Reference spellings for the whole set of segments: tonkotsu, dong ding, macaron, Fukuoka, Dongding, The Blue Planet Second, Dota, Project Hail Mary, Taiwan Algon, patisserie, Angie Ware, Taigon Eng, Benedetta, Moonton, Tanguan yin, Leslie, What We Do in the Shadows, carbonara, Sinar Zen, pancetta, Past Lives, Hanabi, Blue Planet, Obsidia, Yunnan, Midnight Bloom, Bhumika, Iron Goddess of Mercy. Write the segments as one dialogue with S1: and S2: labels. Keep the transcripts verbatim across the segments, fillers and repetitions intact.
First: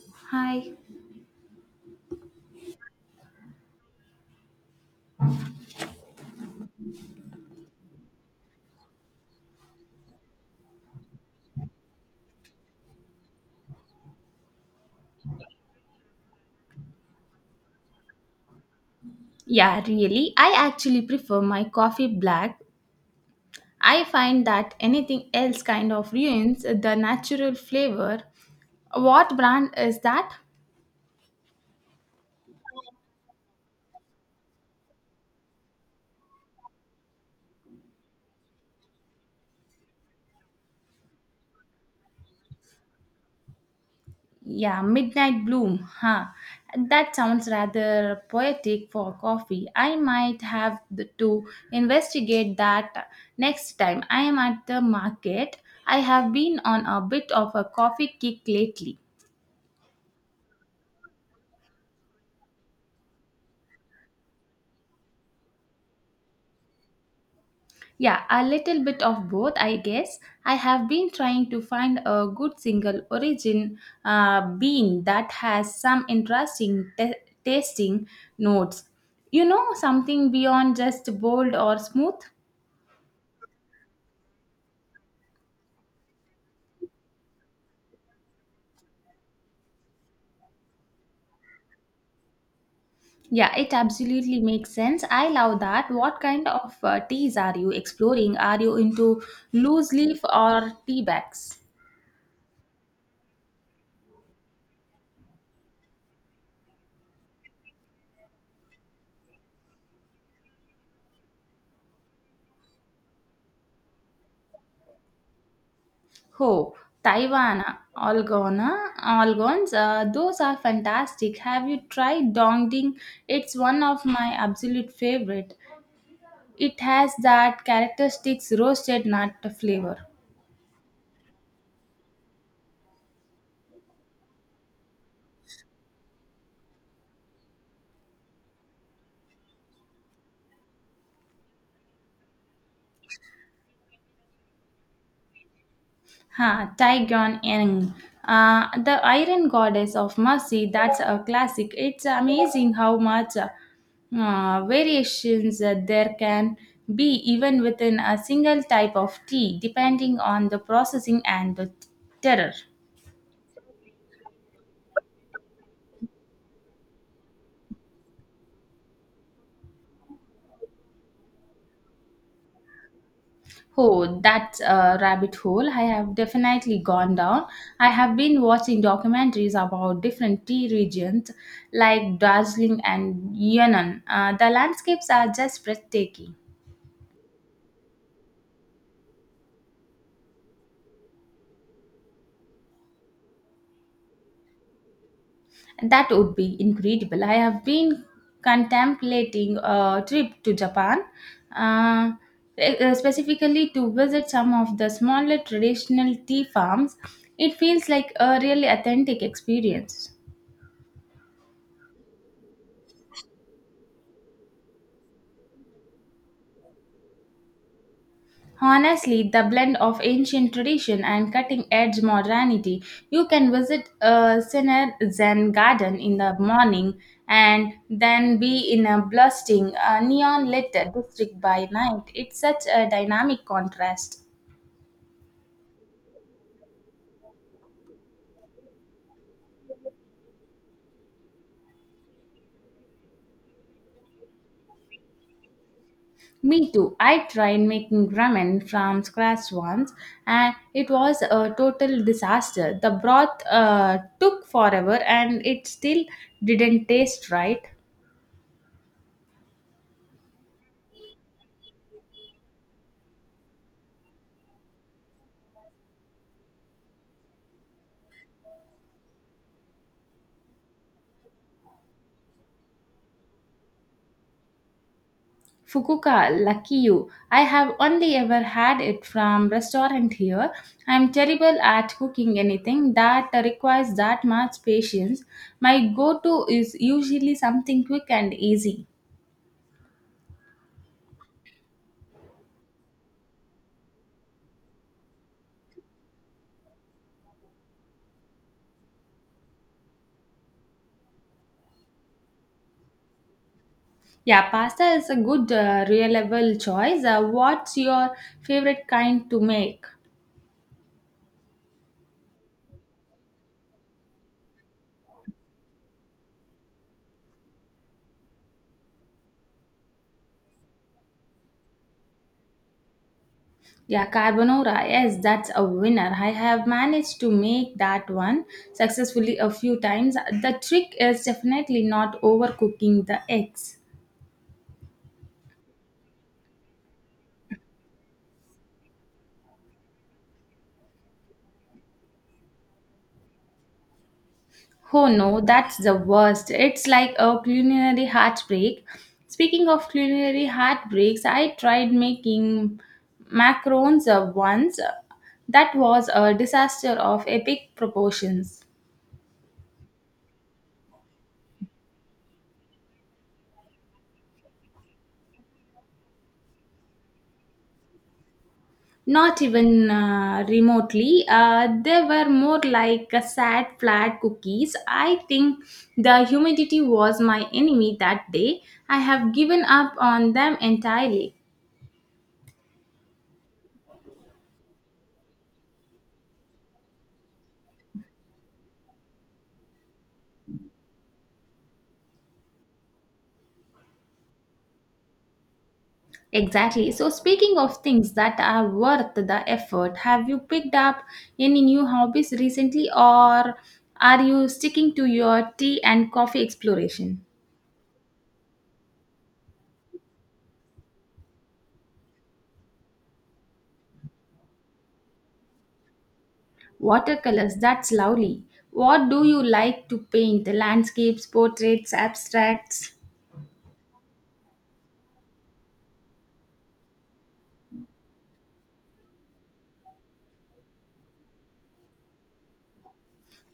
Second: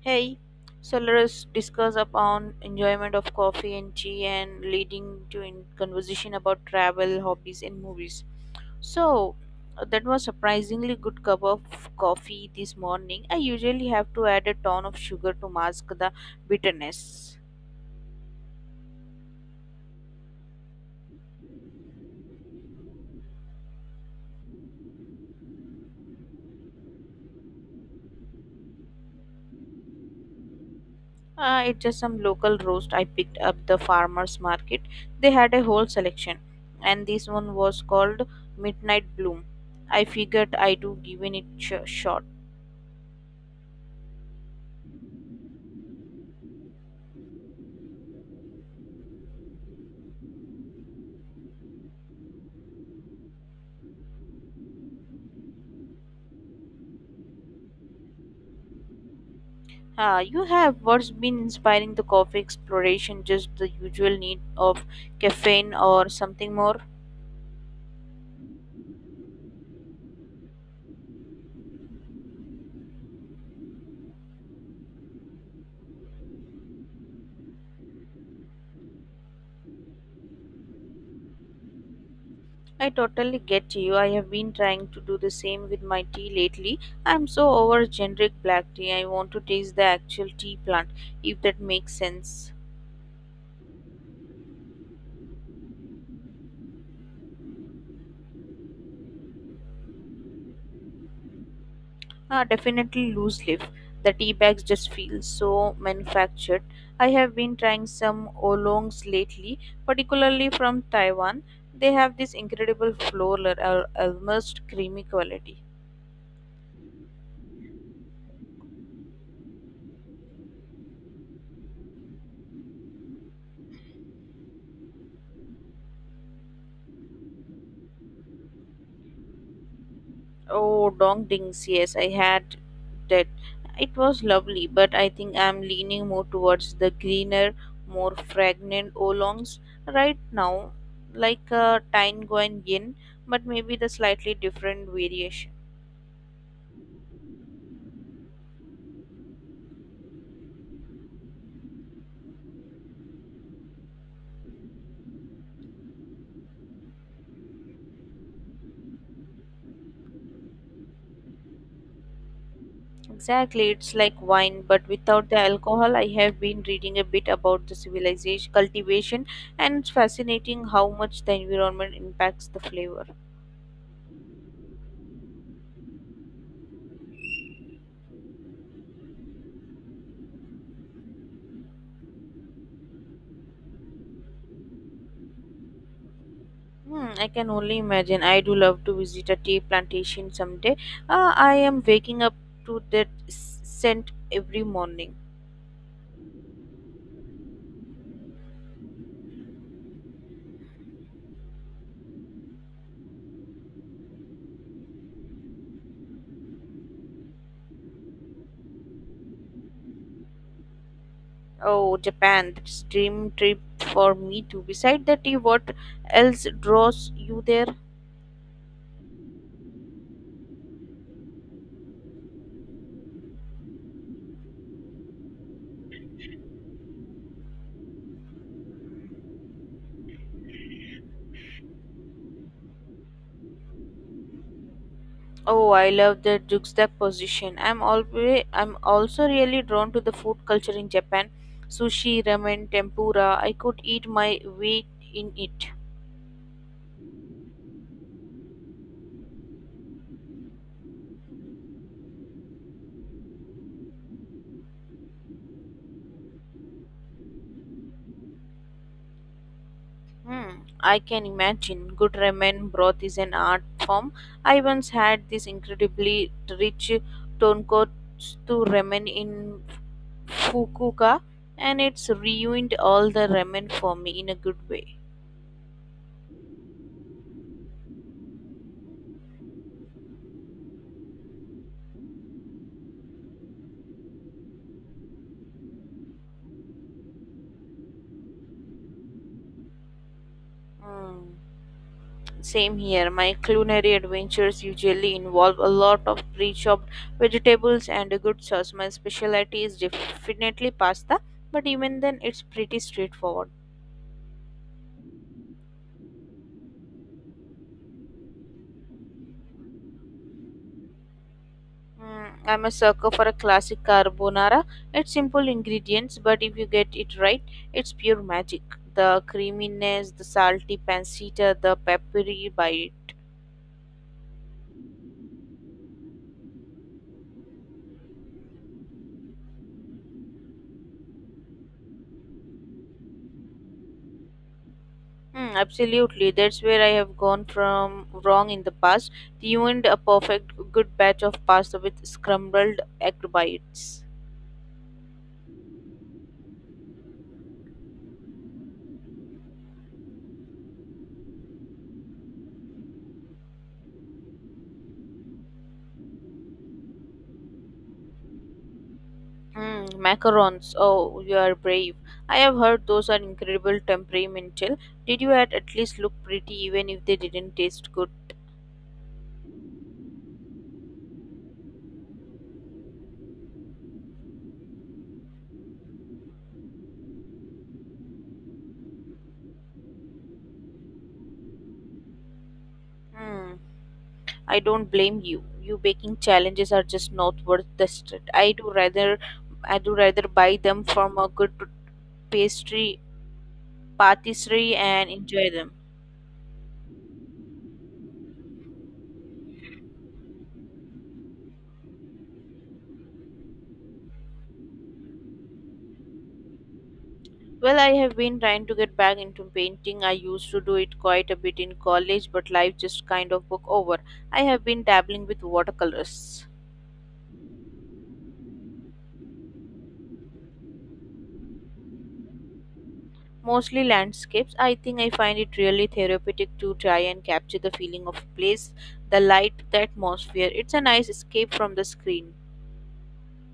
S1: Hey,
S2: Hi.
S1: so let us discuss upon enjoyment of coffee and tea and leading to in conversation about travel, hobbies, and movies. So uh, that was surprisingly good cup of coffee this morning. I usually have to add a ton of sugar to mask the bitterness.
S2: Yeah, really. I actually prefer my coffee black. I find that anything else kind of ruins the natural flavor. What brand is that?
S1: Uh, it's just some local roast I picked up the farmers market. They had a whole selection, and this one was called Midnight Bloom. I figured I do given it sh- shot.
S2: Yeah, Midnight Bloom. Huh. That sounds rather poetic for coffee. I might have the- to investigate that next time I am at the market. I have been on a bit of a coffee kick lately.
S1: Uh, you have what's been inspiring the coffee exploration, just the usual need of caffeine or something more?
S2: Yeah, a little bit of both, I guess. I have been trying to find a good single origin uh, bean that has some interesting ta- tasting notes. You know, something beyond just bold or smooth?
S1: I totally get you. I have been trying to do the same with my tea lately. I'm so over generic black tea. I want to taste the actual tea plant, if that makes sense.
S2: Yeah, it absolutely makes sense. I love that. What kind of uh, teas are you exploring? Are you into loose leaf or tea bags?
S1: Ah, definitely loose leaf. The tea bags just feel so manufactured. I have been trying some oolongs lately, particularly from Taiwan. They have this incredible floral, al- almost creamy quality.
S2: Oh, Taiwan Algon, Algons, uh, all gone. Uh, those are fantastic. Have you tried Dongding? It's one of my absolute favorite. It has that characteristic roasted nut flavor.
S1: Oh, dong dings, yes, I had that. It was lovely, but I think I'm leaning more towards the greener, more fragrant oolongs right now, like a Tanguan yin, but maybe the slightly different variation.
S2: Ha, Taigon Eng. Uh, The Iron Goddess of Mercy, that's a classic. It's amazing how much uh, uh, variations uh, there can be even within a single type of tea, depending on the processing and the terroir.
S1: Exactly, it's like wine, but without the alcohol. I have been reading a bit about the civilization cultivation, and it's fascinating how much the environment impacts the flavor.
S2: Oh, that uh, rabbit hole I have definitely gone down. I have been watching documentaries about different tea regions like Darjeeling and Yunnan. Uh, the landscapes are just breathtaking.
S1: Hmm, I can only imagine. I do love to visit a tea plantation someday. Ah, I am waking up to that s- scent every morning.
S2: That would be incredible. I have been contemplating a trip to Japan, uh, eh, specifically to visit some of the smaller traditional tea farms. It feels like a really authentic experience.
S1: Oh, Japan, that's dream trip for me too. Beside the tea, what else draws you there?
S2: Honestly, the blend of ancient tradition and cutting edge modernity. You can visit a Sinar Zen garden in the morning and then be in a blasting, neon lit district by night. It's such a dynamic contrast.
S1: Oh, I love the Jukstep position. I'm always I'm also really drawn to the food culture in Japan. Sushi, ramen, tempura. I could eat my weight in it.
S2: Me too. I tried making ramen from scratch once and it was a total disaster. The broth uh, took forever and it still didn't taste right.
S1: Hmm, I can imagine. Good ramen broth is an art form. I once had this incredibly rich tonkotsu ramen in Fukuoka, and it's ruined all the ramen for me in a good way.
S2: Fukuoka, lucky you. I have only ever had it from restaurant here. I am terrible at cooking anything that requires that much patience. My go-to is usually something quick and easy.
S1: Hmm. Same here. My culinary adventures usually involve a lot of pre-chopped vegetables and a good sauce. My specialty is definitely pasta, but even then, it's pretty straightforward.
S2: Yeah, pasta is a good uh, reliable choice. Uh, what's your favorite kind to make?
S1: Mm, I'm a sucker for a classic carbonara. It's simple ingredients, but if you get it right, it's pure magic. The creaminess, the salty pancetta, the peppery bite.
S2: Yeah, carbonara. Yes, that's a winner. I have managed to make that one successfully a few times. The trick is definitely not overcooking the eggs.
S1: Hmm, absolutely. That's where I have gone from wrong in the past. Tuned a perfect good batch of pasta with scrambled egg bites.
S2: Oh no, that's the worst. It's like a culinary heartbreak. Speaking of culinary heartbreaks, I tried making macarons uh, once. That was a disaster of epic proportions.
S1: Mm, macarons. Oh, you are brave. I have heard those are incredible temperamental. Did you at, at least look pretty even if they didn't taste good?
S2: Not even uh, remotely. Uh, they were more like a sad, flat cookies. I think the humidity was my enemy that day. I have given up on them entirely.
S1: Hmm. I don't blame you. You baking challenges are just not worth the stress. I do rather, I do rather buy them from a good pastry patisserie and enjoy them.
S2: Exactly. So, speaking of things that are worth the effort, have you picked up any new hobbies recently, or are you sticking to your tea and coffee exploration?
S1: Well, I have been trying to get back into painting. I used to do it quite a bit in college, but life just kind of took over. I have been dabbling with watercolors,
S2: Watercolors, that's lovely. What do you like to paint? Landscapes, portraits, abstracts?
S1: mostly landscapes. I think I find it really therapeutic to try and capture the feeling of a place, the light, the atmosphere. It's a nice escape from the screen.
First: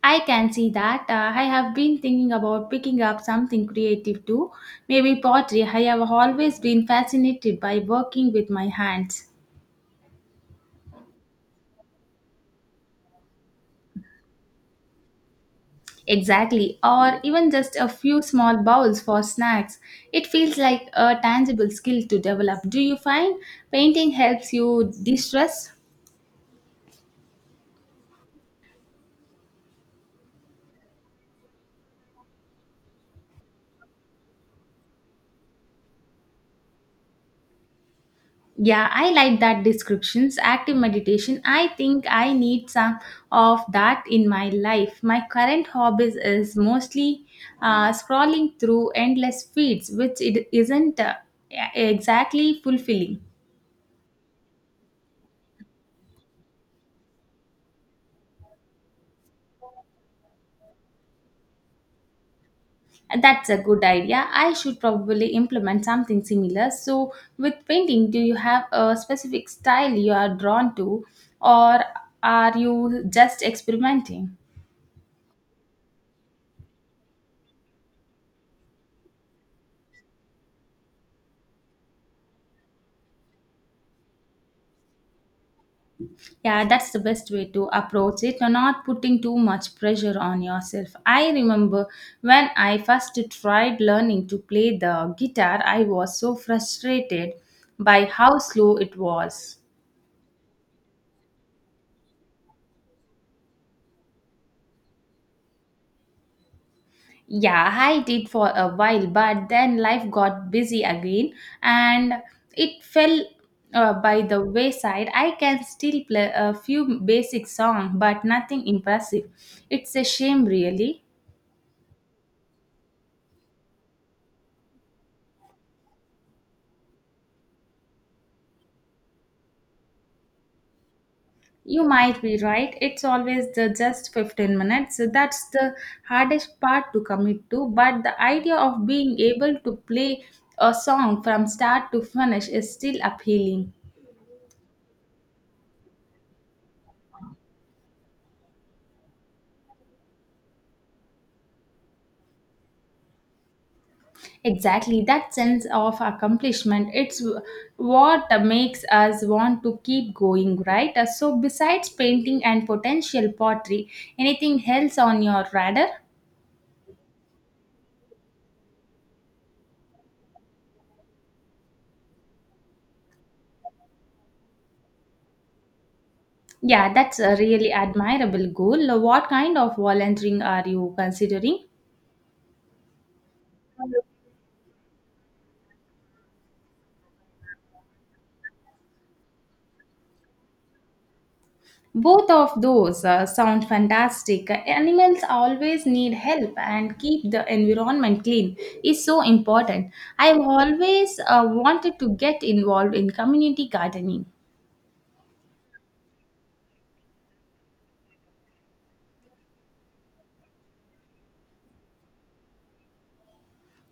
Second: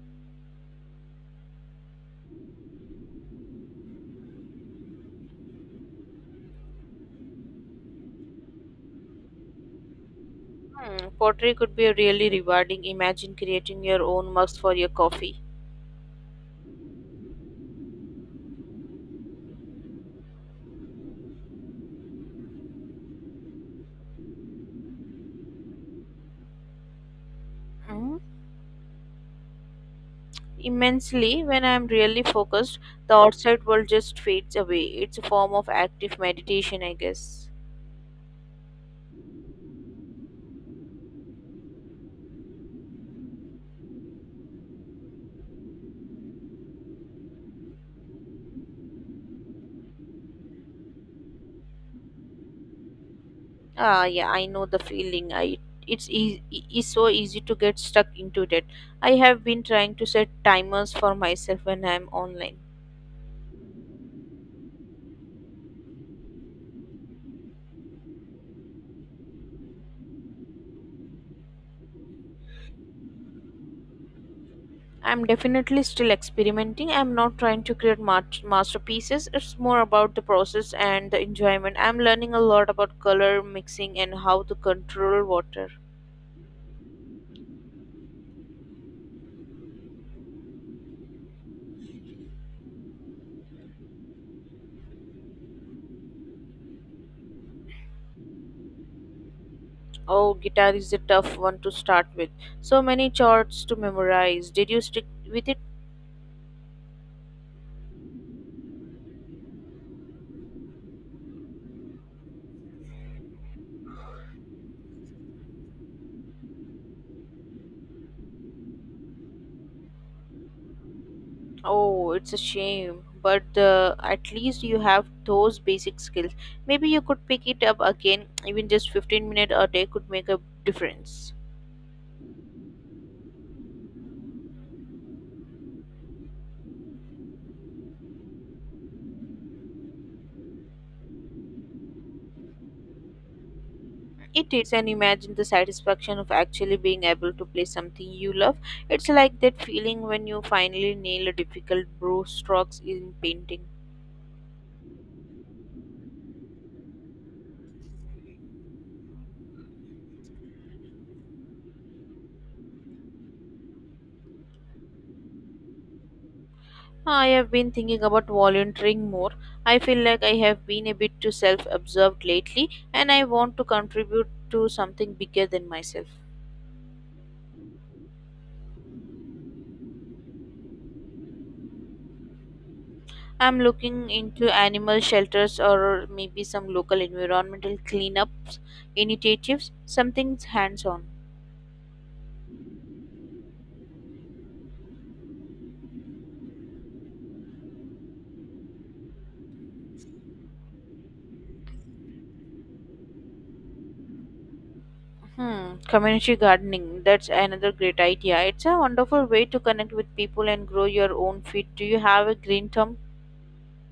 S2: I can see that. Uh, I have been thinking about picking up something creative too, maybe pottery. I have always been fascinated by working with my hands.
S1: Hmm, pottery could be really rewarding. Imagine creating your own mugs for your coffee.
S2: Exactly, or even just a few small bowls for snacks. It feels like a tangible skill to develop. Do you find painting helps you de stress?
S1: Mhm. Immensely when I am really focused. The outside world just fades away. It's a form of active meditation, I guess.
S2: Yeah, I like that descriptions. Active meditation. I think I need some of that in my life. My current hobbies is mostly uh, scrolling through endless feeds, which it isn't uh, exactly fulfilling.
S1: Ah, yeah, I know the feeling. I it's e- e- is so easy to get stuck into that. I have been trying to set timers for myself when I'm online.
S2: That's a good idea. I should probably implement something similar. So, with painting, do you have a specific style you are drawn to, or are you just experimenting?
S1: I'm definitely still experimenting. I'm not trying to create ma- masterpieces. It's more about the process and the enjoyment. I'm learning a lot about color mixing and how to control water.
S2: Yeah, that's the best way to approach it. You're not putting too much pressure on yourself. I remember when I first tried learning to play the guitar, I was so frustrated by how slow it was.
S1: Oh, guitar is a tough one to start with. So many chords to memorize. Did you stick with it?
S2: Yeah, I did for a while, but then life got busy again and it fell uh, by the wayside. I can still play a few basic songs, but nothing impressive. It's a shame, really.
S1: Oh, it's a shame. But uh, at least you have those basic skills. Maybe you could pick it up again. Even just fifteen minutes a day could make a difference.
S2: You might be right. It's always the just fifteen minutes. So that's the hardest part to commit to, but the idea of being able to play a song from start to finish is still appealing.
S1: It is, and imagine the satisfaction of actually being able to play something you love. It's like that feeling when you finally nail a difficult brush strokes in painting.
S2: Exactly, that sense of accomplishment, it's what makes us want to keep going, right? Uh, So, besides painting and potential pottery, anything else on your radar?
S1: I have been thinking about volunteering more. I feel like I have been a bit too self absorbed lately and I want to contribute to something bigger than myself.
S2: Yeah, that's a really admirable goal. Uh, What kind of volunteering are you considering?
S1: I'm looking into animal shelters or maybe some local environmental cleanup initiatives, something hands on.
S2: Both of those uh, sound fantastic. Uh, Animals always need help, and keep the environment clean is so important. I've always uh, wanted to get involved in community gardening.
S1: Hmm, community gardening. That's another great idea. It's a wonderful way to connect with people and grow your own feed. Do you have a green thumb?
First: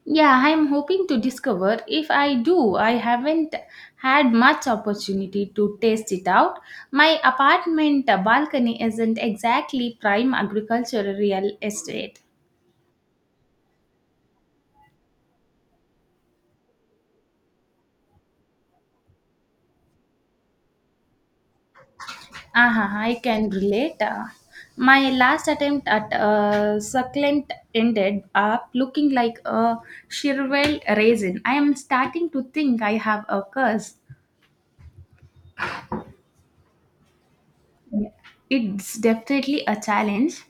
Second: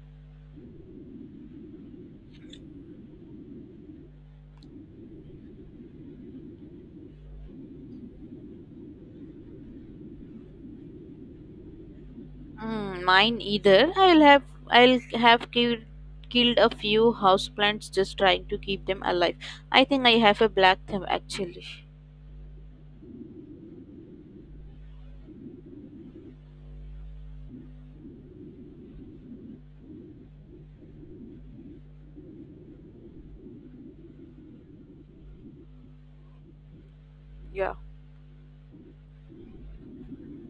S2: Yeah, I'm hoping to discover if I do. I haven't had much opportunity to taste it out. My apartment uh, balcony isn't exactly prime agricultural real estate.
S1: Mm, mine either. I'll have I'll have killed Killed a few houseplants just trying to keep them alive. I think I have a black thumb actually.
S2: Aha, I can relate. Uh, My last attempt at a succulent ended up looking like a Shirwell raisin. I am starting to think I have a curse.
S1: Yeah.
S2: Yeah. It's definitely a challenge.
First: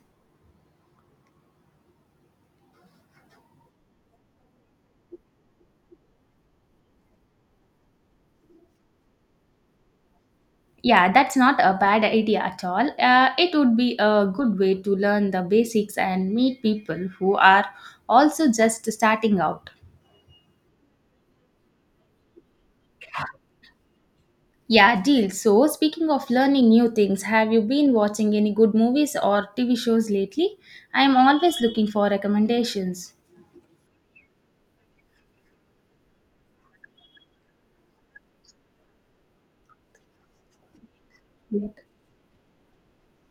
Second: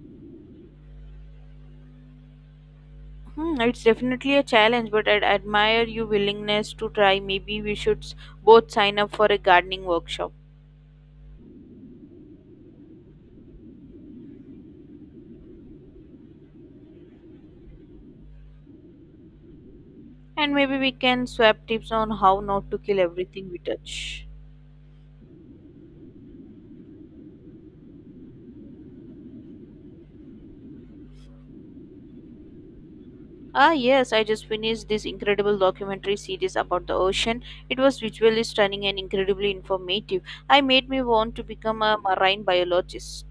S1: Hmm, it's definitely a challenge, but I would admire your willingness to try. Maybe we should s- both sign up for a gardening workshop.
S2: Yeah, that's not a bad idea at all. Uh, it would be a good way to learn the basics and meet people who are also just starting out.
S1: And maybe we can swap tips on how not to kill everything we touch.
S2: Yeah, deal. So, speaking of learning new things, have you been watching any good movies or T V shows lately? I'm always looking for recommendations.
S1: Ah, yes, I just finished this incredible documentary series about the ocean. It was visually stunning and incredibly informative. I made me want to become a marine biologist.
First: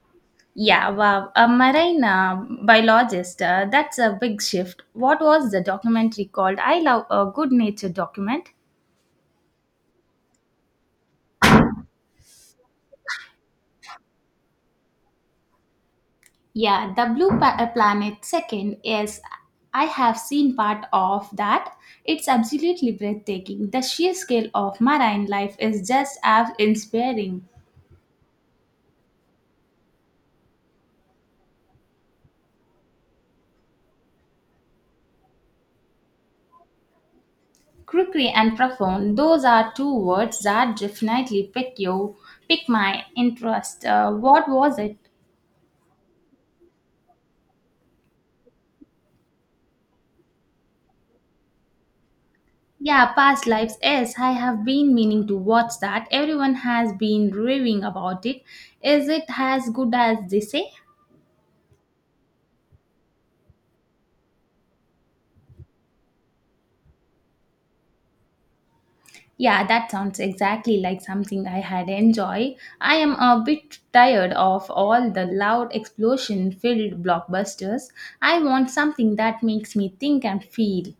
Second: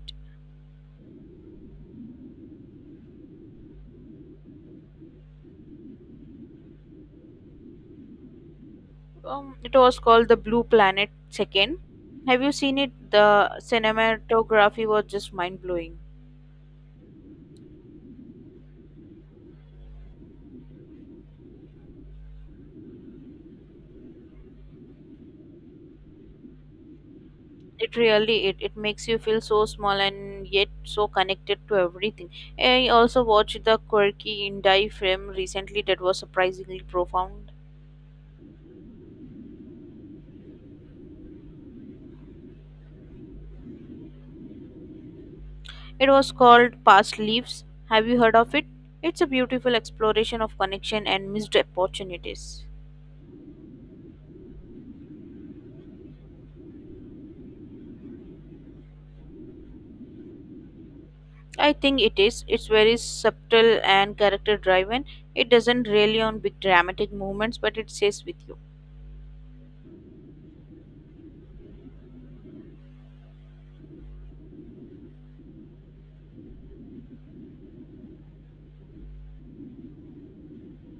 S2: Yeah, wow. A marine uh, biologist, uh, that's a big shift. What was the documentary called? I love a good nature document.
S1: Um, it was called The Blue Planet Second. Have you seen it? The cinematography was just mind blowing.
S2: Yeah, the blue pa- uh, planet second is I have seen part of that. It's absolutely breathtaking. The sheer scale of marine life is just as inspiring.
S1: It really it, it makes you feel so small and yet so connected to everything. I also watched the quirky indie film recently that was surprisingly profound.
S2: Crookery and profound, those are two words that definitely pick you, pick my interest. Uh, what was it?
S1: It was called Past Leaves. Have you heard of it? It's a beautiful exploration of connection and missed opportunities.
S2: Yeah, past lives. Yes, I have been meaning to watch that. Everyone has been raving about it. Is it as good as they say?
S1: I think it is. It's very subtle and character driven. It doesn't really on big dramatic movements, but it stays with you.
S2: Yeah, that sounds exactly like something I had enjoy. I am a bit tired of all the loud explosion-filled blockbusters. I want something that makes me think and feel.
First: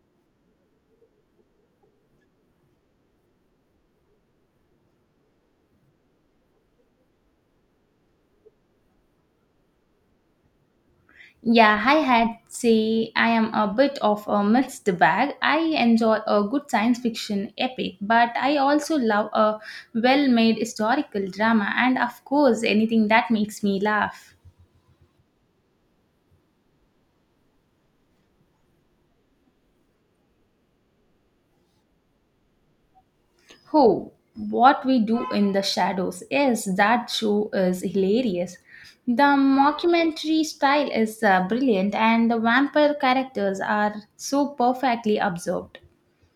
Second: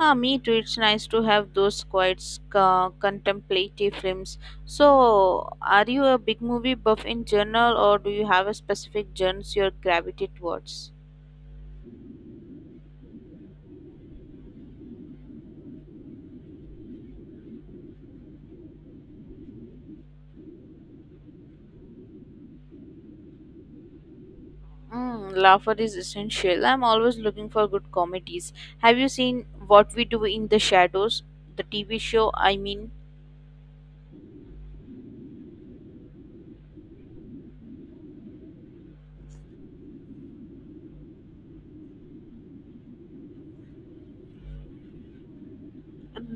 S1: Ah, me too. It's nice to have those quiet, uh, contemplative films. So, are you a big movie buff in general, or do you have a specific genres you gravitate towards?
S2: Yeah, I had say I am a bit of a mixed bag. I enjoy a good science fiction epic, but I also love a well-made historical drama and of course anything that makes me laugh.
S1: Mm, laughter is essential. I'm always looking for good comedies. Have you seen What We Do in the Shadows? The T V show, I mean,
S2: Oh, What We Do in the Shadows. Yes, that show is hilarious. The mockumentary style is uh, brilliant, and the vampire characters are so perfectly observed.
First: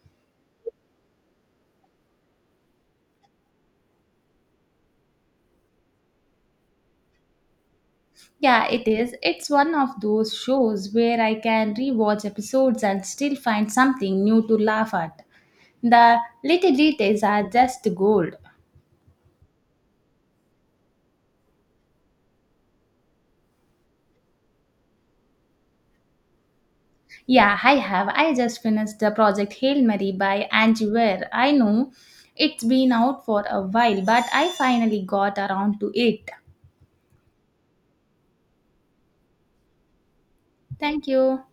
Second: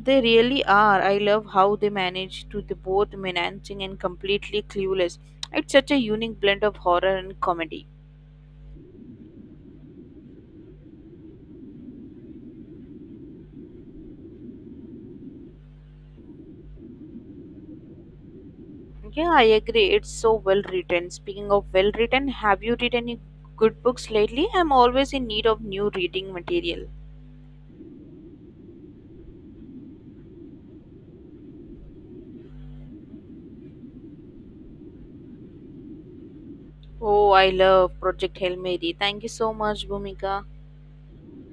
S1: they really are. I love how they manage to be both menacing and completely clueless. It's such a unique blend of horror and comedy.
S2: Yeah, it is. It's one of those shows where I can rewatch episodes and still find something new to laugh at. The little details are just gold.
S1: Yeah, I agree. It's so well written. Speaking of well written, have you read any good books lately? I'm always in need of new reading material.
S2: Yeah, I have. I just finished the project Hail Mary by Angie Ware. I know it's been out for a while, but I finally got around to it.
S1: Oh, I love Project Hail Mary. Thank you so much, Bhumika.
S2: Thank you.